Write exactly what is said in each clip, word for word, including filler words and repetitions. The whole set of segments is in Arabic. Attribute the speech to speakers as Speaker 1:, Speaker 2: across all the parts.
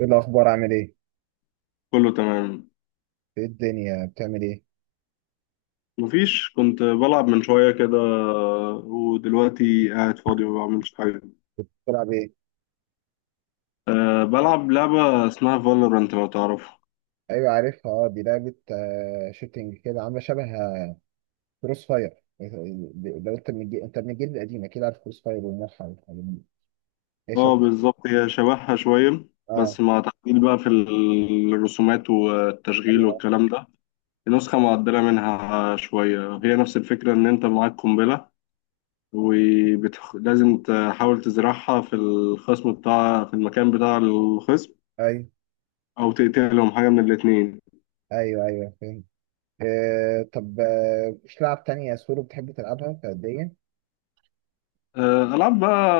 Speaker 1: ايه الاخبار؟ عامل ايه؟
Speaker 2: كله تمام.
Speaker 1: ايه الدنيا بتعمل ايه؟
Speaker 2: مفيش، كنت بلعب من شوية كده ودلوقتي قاعد فاضي ما بعملش حاجة.
Speaker 1: بتلعب ايه؟
Speaker 2: أه، بلعب لعبة اسمها فالورانت لو تعرفها.
Speaker 1: ايوه عارفها، اه دي لعبه آه شوتينج كده، عامله شبه كروس فاير. لو انت من الجيل، انت من الجيل القديم اكيد عارف كروس فاير والموحة والحاجات دي. ايه
Speaker 2: اه
Speaker 1: شبه؟
Speaker 2: بالظبط، هي شبهها شوية
Speaker 1: اه.
Speaker 2: بس مع تعديل بقى في الرسومات والتشغيل
Speaker 1: ايوه
Speaker 2: والكلام ده. نسخة معدلة منها شوية، هي نفس الفكرة إن أنت معاك قنبلة ولازم تحاول تزرعها في الخصم بتاع، في المكان بتاع الخصم،
Speaker 1: ايوه.
Speaker 2: أو تقتلهم، حاجة من الاتنين.
Speaker 1: ايوه ايوه فاهم. آه طب آه، مش لعب تانية سولو بتحب تلعبها فرديا؟
Speaker 2: آه، ألعاب بقى.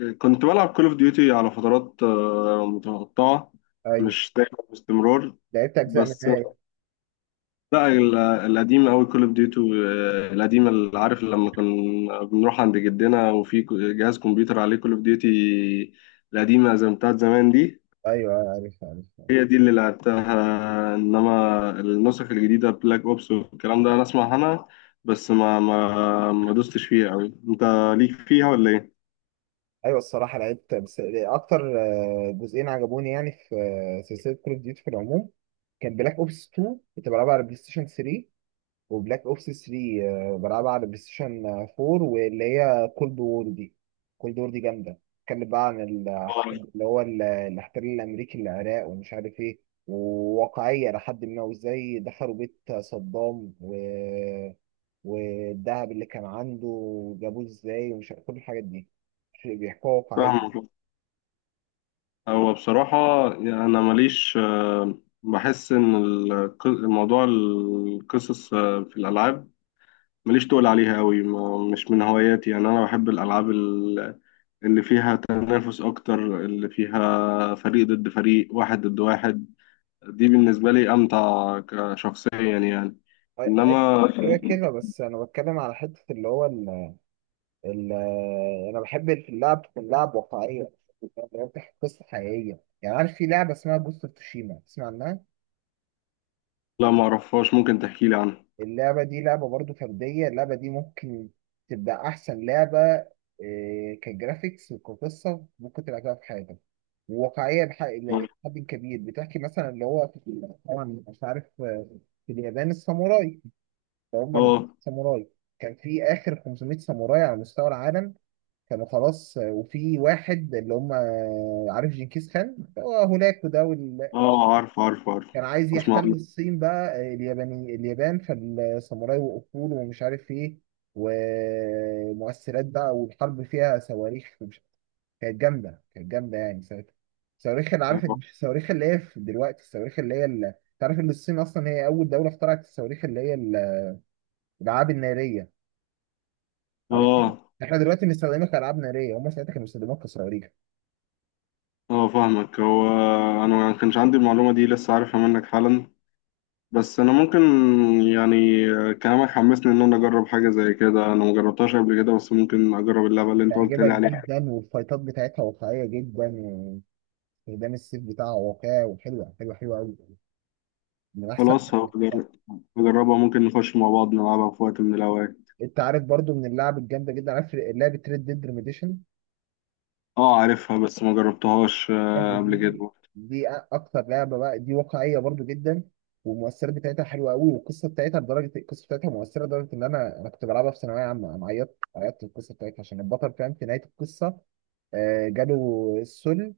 Speaker 2: آه، كنت بلعب كول اوف ديوتي على فترات آه، متقطعة،
Speaker 1: ايوه
Speaker 2: مش دايما باستمرار.
Speaker 1: لعبت اجزاء
Speaker 2: بس
Speaker 1: منها.
Speaker 2: لا، ال- القديم أوي كول اوف ديوتي القديمة، اللي عارف لما كنا بنروح عند جدنا وفي ك- جهاز كمبيوتر عليه كول اوف ديوتي القديمة زي بتاعت زمان دي.
Speaker 1: ايوه عارف عارف
Speaker 2: هي دي اللي لعبتها، إنما النسخ الجديدة بلاك أوبس والكلام ده أنا أسمع عنها بس ما ما ما دوستش فيها أوي. أنت ليك فيها ولا إيه؟
Speaker 1: ايوه الصراحه لعبت بس اكتر آه، جزئين عجبوني يعني في آه، سلسله كول اوف ديوتي في العموم. كان بلاك اوبس اتنين كنت بلعبها على بلاي ستيشن تلاتة، وبلاك اوبس تلاتة آه، بلعبها على بلاي ستيشن اربعة، واللي هي كولد وور دي. كولد وور دي جامده، اتكلم بقى عن ال- اللي هو ال- الاحتلال الامريكي للعراق ومش عارف ايه، وواقعيه لحد ما. وازاي دخلوا بيت صدام و... والذهب اللي كان عنده جابوه ازاي، ومش عارف كل الحاجات دي بيحكوها واقعية.
Speaker 2: فاهمك. هو بصراحة يعني أنا ماليش، آه، بحس إن الق- الموضوع، القصص آه، في الألعاب، ماليش تقول عليها أوي، ما- مش من هواياتي. يعني أنا بحب الألعاب ال- اللي فيها تنافس أكتر، اللي فيها فريق ضد فريق، واحد ضد واحد. دي بالنسبة لي أمتع كشخصيا يعني.
Speaker 1: أي أي.
Speaker 2: إنما
Speaker 1: كده كده. بس أنا بتكلم على حتة اللي هو ال ال أنا بحب في اللعب تكون لعب واقعية، اللي هو بتحكي قصة حقيقية. يعني عارف في لعبة اسمها جوست اوف تشيما، تسمع عنها؟
Speaker 2: لا، معرفهاش، ممكن تحكيلي عنها.
Speaker 1: اللعبة دي لعبة برضو فردية، اللعبة دي ممكن تبقى أحسن لعبة، إيه، كجرافيكس وكقصة ممكن تلعبها في حياتك. وواقعية بح- لحد كبير. بتحكي مثلا اللي هو طبعا مش عارف، آه، في اليابان الساموراي، فهم
Speaker 2: آه.
Speaker 1: ساموراي. كان في اخر خمسمائة ساموراي على مستوى العالم، كانوا خلاص. وفي واحد اللي هم، عارف جنكيز خان هو هناك وده وال-
Speaker 2: آه، عارف عارف عارف.
Speaker 1: كان عايز
Speaker 2: أسمع
Speaker 1: يحتل
Speaker 2: عنها.
Speaker 1: الصين بقى، الياباني اليابان فالساموراي وقفوا له ومش عارف ايه. ومؤثرات بقى، والحرب فيها صواريخ ومش- كانت جامده، كانت جامده يعني ساعتها. الصواريخ اللي عارف، مش الصواريخ اللي هي في دلوقتي، الصواريخ اللي هي اللي، تعرف ان الصين اصلا هي اول دوله اخترعت الصواريخ اللي هي الالعاب الناريه، عارف.
Speaker 2: آه.
Speaker 1: احنا دلوقتي بنستخدمها كألعاب نارية، هم ساعتها كانوا بيستخدموها كصواريخ.
Speaker 2: اه فاهمك. هو انا ما كانش عندي المعلومه دي، لسه عارفها منك حالا. بس انا ممكن، يعني كلامك حمسني ان انا اجرب حاجه زي كده. انا ما جربتهاش قبل كده بس ممكن اجرب اللعبه اللي انت قلت
Speaker 1: هتعجبك
Speaker 2: لي عليها.
Speaker 1: جدا، والفايتات بتاعتها واقعية جدا، واستخدام السيف بتاعها واقعي، وحلوة حلوة حلوة أوي، من أحسن.
Speaker 2: خلاص هجرب- هجربها، ممكن نخش مع بعض نلعبها في وقت من الاوقات.
Speaker 1: أنت عارف برضو من اللعب الجامدة جدا، عارف لعبة ريد ديد ريميديشن؟
Speaker 2: اه عارفها بس ما جربتهاش
Speaker 1: اللعبة
Speaker 2: آه، قبل
Speaker 1: دي،
Speaker 2: كده.
Speaker 1: دي أكتر لعبة بقى، دي واقعية برضو جدا، والمؤثرات بتاعتها حلوة أوي، والقصة بتاعتها، لدرجة القصة بتاعتها مؤثرة لدرجة إن أنا أنا كنت بلعبها في ثانوية عامة، أنا عيطت عيطت في القصة بتاعتها، عشان البطل فاهم، في نهاية القصة آه، جاله السل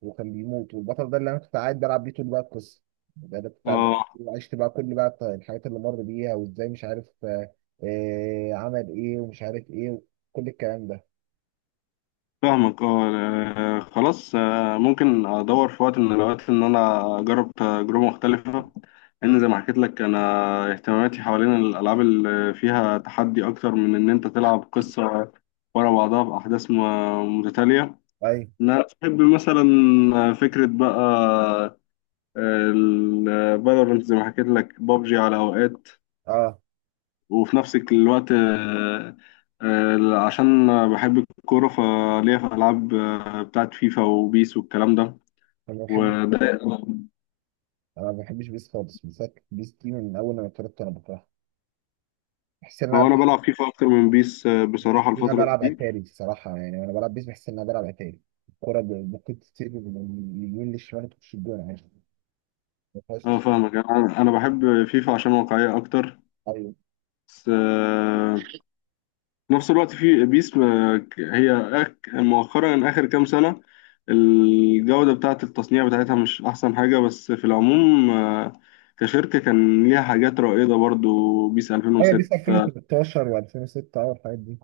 Speaker 1: وكان بيموت. والبطل ده اللي انا كنت قاعد بلعب بيه طول بقى القصه، ده انا كنت قاعد بلعب
Speaker 2: اه
Speaker 1: بيه، وعشت بقى كل بقى الط- الحاجات اللي مر بيها، وازاي مش عارف آه آه، عمل ايه ومش عارف ايه، كل الكلام ده.
Speaker 2: فاهمك اه. آه، خلاص، آه، ممكن ادور في وقت من الاوقات ان انا اجرب تجربه مختلفه، لان زي ما حكيت لك انا اهتماماتي حوالين الالعاب اللي فيها تحدي اكتر من ان انت تلعب قصه ورا بعضها باحداث م- متتاليه.
Speaker 1: اي.
Speaker 2: انا بحب مثلا، فكره بقى الفالورنت زي ما حكيت لك، بابجي على اوقات.
Speaker 1: اه.
Speaker 2: وفي نفس الوقت، آه، آه، عشان بحب الكورة، فليا في ألعاب آه، بتاعت فيفا وبيس والكلام ده
Speaker 1: انا ما بحب
Speaker 2: وده.
Speaker 1: انا ما بحبش بيس خالص. بيس، بيس دي من اول ما اتولدت انا بكرهها. بحس ان انا
Speaker 2: هو أنا
Speaker 1: بح-
Speaker 2: بلعب فيفا أكتر من بيس آه،
Speaker 1: بحس
Speaker 2: بصراحة
Speaker 1: ان انا
Speaker 2: الفترة
Speaker 1: بلعب
Speaker 2: دي.
Speaker 1: اتاري الصراحه، يعني وانا بلعب بيس بحس ان انا بلعب اتاري. الكوره ب- ممكن تسيب من اليمين للشمال تخش الجون عادي، ما
Speaker 2: أه
Speaker 1: فيهاش.
Speaker 2: فاهمك. أنا أنا بحب فيفا عشان واقعية أكتر.
Speaker 1: ايوه.
Speaker 2: بس آه، في نفس الوقت في بيس، آه، ك- هي أك- مؤخرا آخر كام سنة الجودة بتاعة التصنيع بتاعتها مش أحسن حاجة. بس في العموم آه، كشركة كان ليها حاجات رائدة برضو، بيس
Speaker 1: ايوه، بيس
Speaker 2: ألفين وستة،
Speaker 1: الفين وتلتاشر و2006، اه الحاجات دي.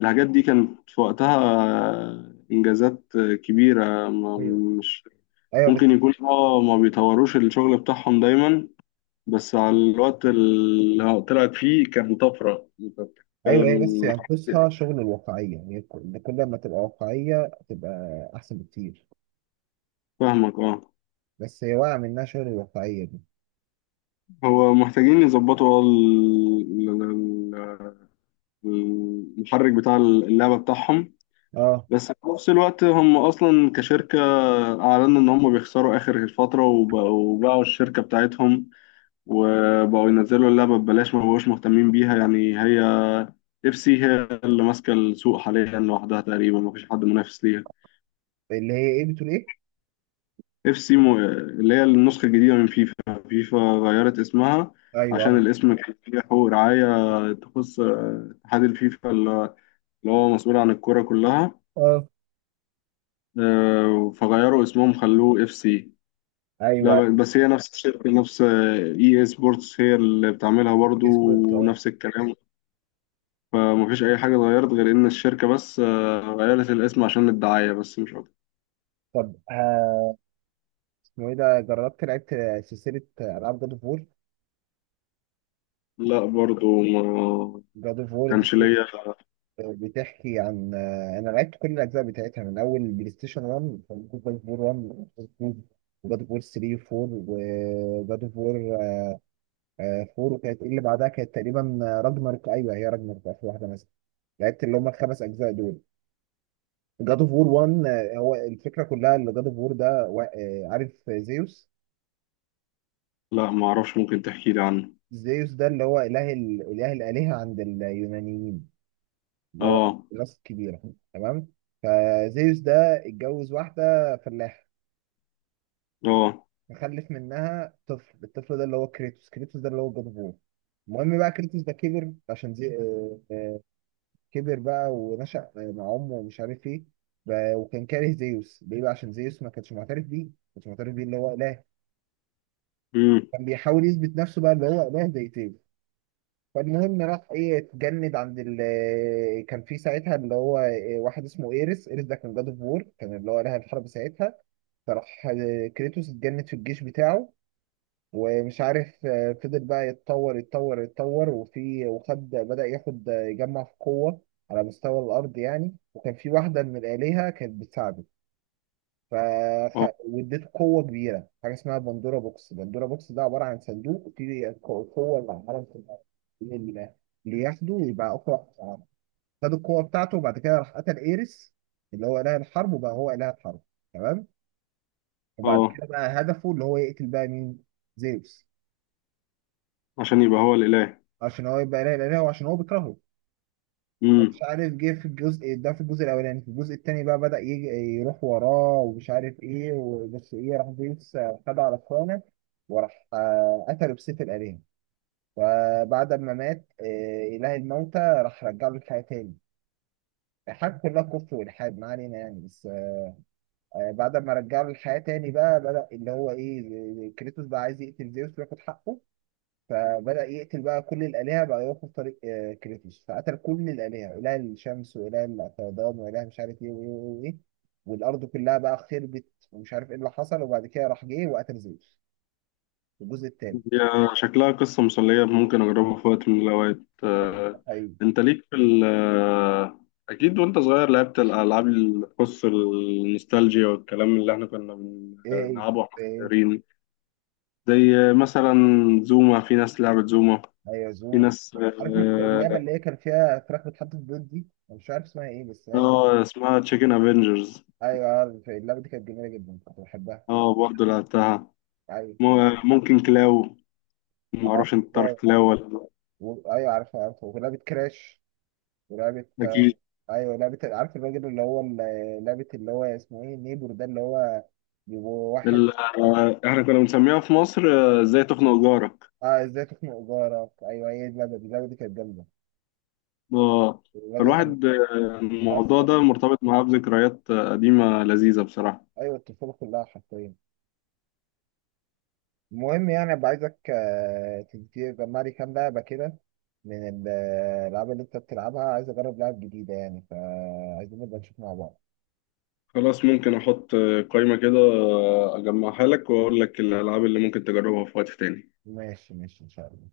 Speaker 2: الحاجات دي كانت في وقتها آه، إنجازات آه، كبيرة. ما-
Speaker 1: ايوه.
Speaker 2: مش
Speaker 1: ايوه.
Speaker 2: ممكن يكون اه ما بيطوروش الشغل بتاعهم دايما، بس على الوقت اللي طلعت فيه كان طفرة أنت
Speaker 1: ايوه، هي بس
Speaker 2: بتتكلم.
Speaker 1: ينقصها شغل الواقعيه، يعني كل كل ما تبقى واقعيه تبقى احسن بكتير.
Speaker 2: فاهمك اه.
Speaker 1: بس هي واقعه، منها شغل الواقعيه دي.
Speaker 2: هو محتاجين يظبطوا ال- ال- ال- المحرك بتاع اللعبة بتاعهم.
Speaker 1: اه.
Speaker 2: بس في نفس الوقت هم أصلا كشركة أعلنوا إن هم بيخسروا آخر الفترة وبقوا باعوا الشركة بتاعتهم وبقوا ينزلوا اللعبة ببلاش، ما بقوش مهتمين بيها يعني. هي إف سي هي اللي ماسكة السوق حاليا لوحدها تقريبا، مفيش حد منافس ليها.
Speaker 1: اللي هي ايه، بتقول ايه؟
Speaker 2: اف سي مو، اللي هي النسخة الجديدة من فيفا. فيفا غيرت اسمها
Speaker 1: ايوه،
Speaker 2: عشان
Speaker 1: اه،
Speaker 2: الاسم كان فيه حقوق رعاية تخص آه، اتحاد الفيفا اللي هو مسؤول عن الكرة كلها.
Speaker 1: آه،
Speaker 2: آه، فغيروا اسمهم خلوه اف سي. لا،
Speaker 1: ايوه.
Speaker 2: ب- بس هي نفس الشركة، نفس آه، اي اي سبورتس هي اللي بتعملها برضو،
Speaker 1: اصبرت، اه.
Speaker 2: ونفس الكلام. فمفيش أي حاجة اتغيرت غير إن الشركة بس آه، غيرت الاسم عشان الدعاية بس، مش أكتر.
Speaker 1: طب، ها- اسمه ايه ده؟ جربت لعبت سلسله العاب جاد اوف وور؟
Speaker 2: لا برضو ما
Speaker 1: جاد اوف وور دي
Speaker 2: كانش ليا.
Speaker 1: آه، بتحكي عن، آه، انا لعبت كل الاجزاء بتاعتها من اول بلاي ستيشن واحد، جاد اوف وور واحد، جاد اوف وور تلاتة و4، وجاد اوف وور آه، فور. وكانت ايه اللي بعدها؟ كانت تقريبا آه، راجناروك. ايوه هي راجناروك في اخر واحده مثلا. لعبت اللي هم الخمس اجزاء دول. جاد اوف وور واحد، آه، هو الفكره كلها اللي جاد اوف وور ده وا- آه، عارف زيوس؟
Speaker 2: لا ما أعرفش، ممكن تحكي لي عنه.
Speaker 1: زيوس ده اللي هو اله ال- اله الالهه عند اليونانيين، اللي هو
Speaker 2: اه.
Speaker 1: الناس الكبيره. تمام. فزيوس ده اتجوز واحده فلاحه،
Speaker 2: اه.
Speaker 1: فخلف منها طفل. الطفل ده اللي هو كريتوس. كريتوس ده اللي هو جاد اوف وور. المهم بقى، كريتوس ده كبر عشان زي... آه، آه، كبر بقى ونشأ مع امه ومش عارف ايه. ب- وكان كاره زيوس ليه بقى؟ عشان زيوس ما كانش معترف بيه، ما كانش معترف بيه اللي هو اله.
Speaker 2: امم.
Speaker 1: كان بيحاول يثبت نفسه بقى اللي هو اله زي زيوس. فالمهم راح ايه، اتجند عند ال آه، كان في ساعتها اللي هو إيه، واحد اسمه ايرس. ايرس ده كان جاد اوف وور، كان اللي هو اله الحرب ساعتها. فراح آه، كريتوس اتجند في الجيش بتاعه، ومش عارف آه، فضل بقى يتطور يتطور يتطور وفي وخد بدأ ياخد، آه، يجمع في قوة على مستوى الأرض يعني. وكان في واحدة من الآلهة كانت بتساعده، ف
Speaker 2: اه.
Speaker 1: واديته قوة كبيرة، حاجة اسمها بندورا بوكس. بندورا بوكس ده عبارة عن صندوق فيه القوة اللي على العالم كلها، اللي اللي ياخده ويبقى أقوى واحد في العالم. خد القوة بتاعته، وبعد كده راح قتل إيريس اللي هو إله الحرب، وبقى هو إله الحرب. تمام. وبعد
Speaker 2: اه،
Speaker 1: كده بقى هدفه اللي هو يقتل بقى مين؟ زيوس.
Speaker 2: عشان يبقى هو الإله.
Speaker 1: عشان هو يبقى لا اله، وعشان هو عشان هو بيكرهه. مش
Speaker 2: امم.
Speaker 1: عارف، جه في الجزء ده، في الجزء الاولاني، في الجزء التاني بقى بدأ يجي يروح وراه ومش عارف ايه. وبس ايه، راح زيوس خد على اخوانه، وراح آه، قتله بسيف الآلهة. فبعد ما مات آه، إله الموتى راح رجع له الحياة تاني. الحاجة كلها كفر والحاد، ما علينا يعني. بس آه، بعد ما رجع له الحياة تاني، بقى بدأ اللي هو ايه، كريتوس بقى عايز يقتل زيوس وياخد حقه. فبدأ يقتل بقى كل الآلهة بقى، يوقف طريق آه، كريتوس فقتل كل الآلهة، إله الشمس وإله الفيضان وإله مش عارف إيه وإيه وإيه وإيه. والأرض كلها بقى خربت، ومش عارف إيه اللي حصل. وبعد كده راح جه وقتل زيوس في الجزء التاني.
Speaker 2: هي شكلها قصة مسلية، ممكن أجربها في وقت من الأوقات
Speaker 1: أيوه.
Speaker 2: آه.
Speaker 1: أيوه.
Speaker 2: أنت ليك في ال آه، أكيد، وأنت صغير لعبت الألعاب اللي تخص النوستالجيا والكلام اللي إحنا كنا
Speaker 1: إيه إيه.
Speaker 2: بنلعبه وإحنا
Speaker 1: إيه.
Speaker 2: صغيرين. زي مثلا زوما، في ناس لعبت زوما،
Speaker 1: أيوه
Speaker 2: في
Speaker 1: زوم.
Speaker 2: ناس
Speaker 1: عارف اللعبة
Speaker 2: آه،
Speaker 1: اللي هي كان فيها فراخ بتحط في البيض دي؟ أنا مش عارف اسمها إيه بس يعني.
Speaker 2: آه، اسمها تشيكن افنجرز.
Speaker 1: أيوه عارف اللعبة دي، كانت جميلة جدا كنت بحبها.
Speaker 2: اه برضه لعبتها.
Speaker 1: أيوه.
Speaker 2: م- ممكن كلاو، معرفش انت تعرف
Speaker 1: عارف.
Speaker 2: كلاو ولا لأ.
Speaker 1: و- أيوه عارفها عارفها. ولعبة كراش، ولعبة،
Speaker 2: اكيد.
Speaker 1: ايوه لعبه، عارف الراجل اللي هو ال- لعبه اللي هو اسمه ايه، نيبور ده، اللي هو بيبقوا واحد.
Speaker 2: ال- آه، احنا كنا بنسميها في مصر آه، ازاي تخنق جارك.
Speaker 1: اه ازاي تخنق جارك، ايوه هي دي اللعبه، دي اللعبه دي كانت جامده.
Speaker 2: آه،
Speaker 1: الراجل لما
Speaker 2: فالواحد، آه، الموضوع
Speaker 1: بيتعصب.
Speaker 2: ده مرتبط معاه بذكريات آه، قديمة لذيذة بصراحة.
Speaker 1: ايوه الطفوله كلها حرفيا. المهم يعني، ابقى عايزك آه، تدي- تجمع لي كام لعبه كده من ال- الالعاب اللي انت بتلعبها. عايز اجرب لعب جديده يعني، فعايزين نبقى نشوف مع بعض.
Speaker 2: خلاص، ممكن احط آه، قائمة كده، آه، اجمعها لك واقول لك الالعاب اللي ممكن تجربها في وقت تاني.
Speaker 1: ماشي ماشي ان شاء الله.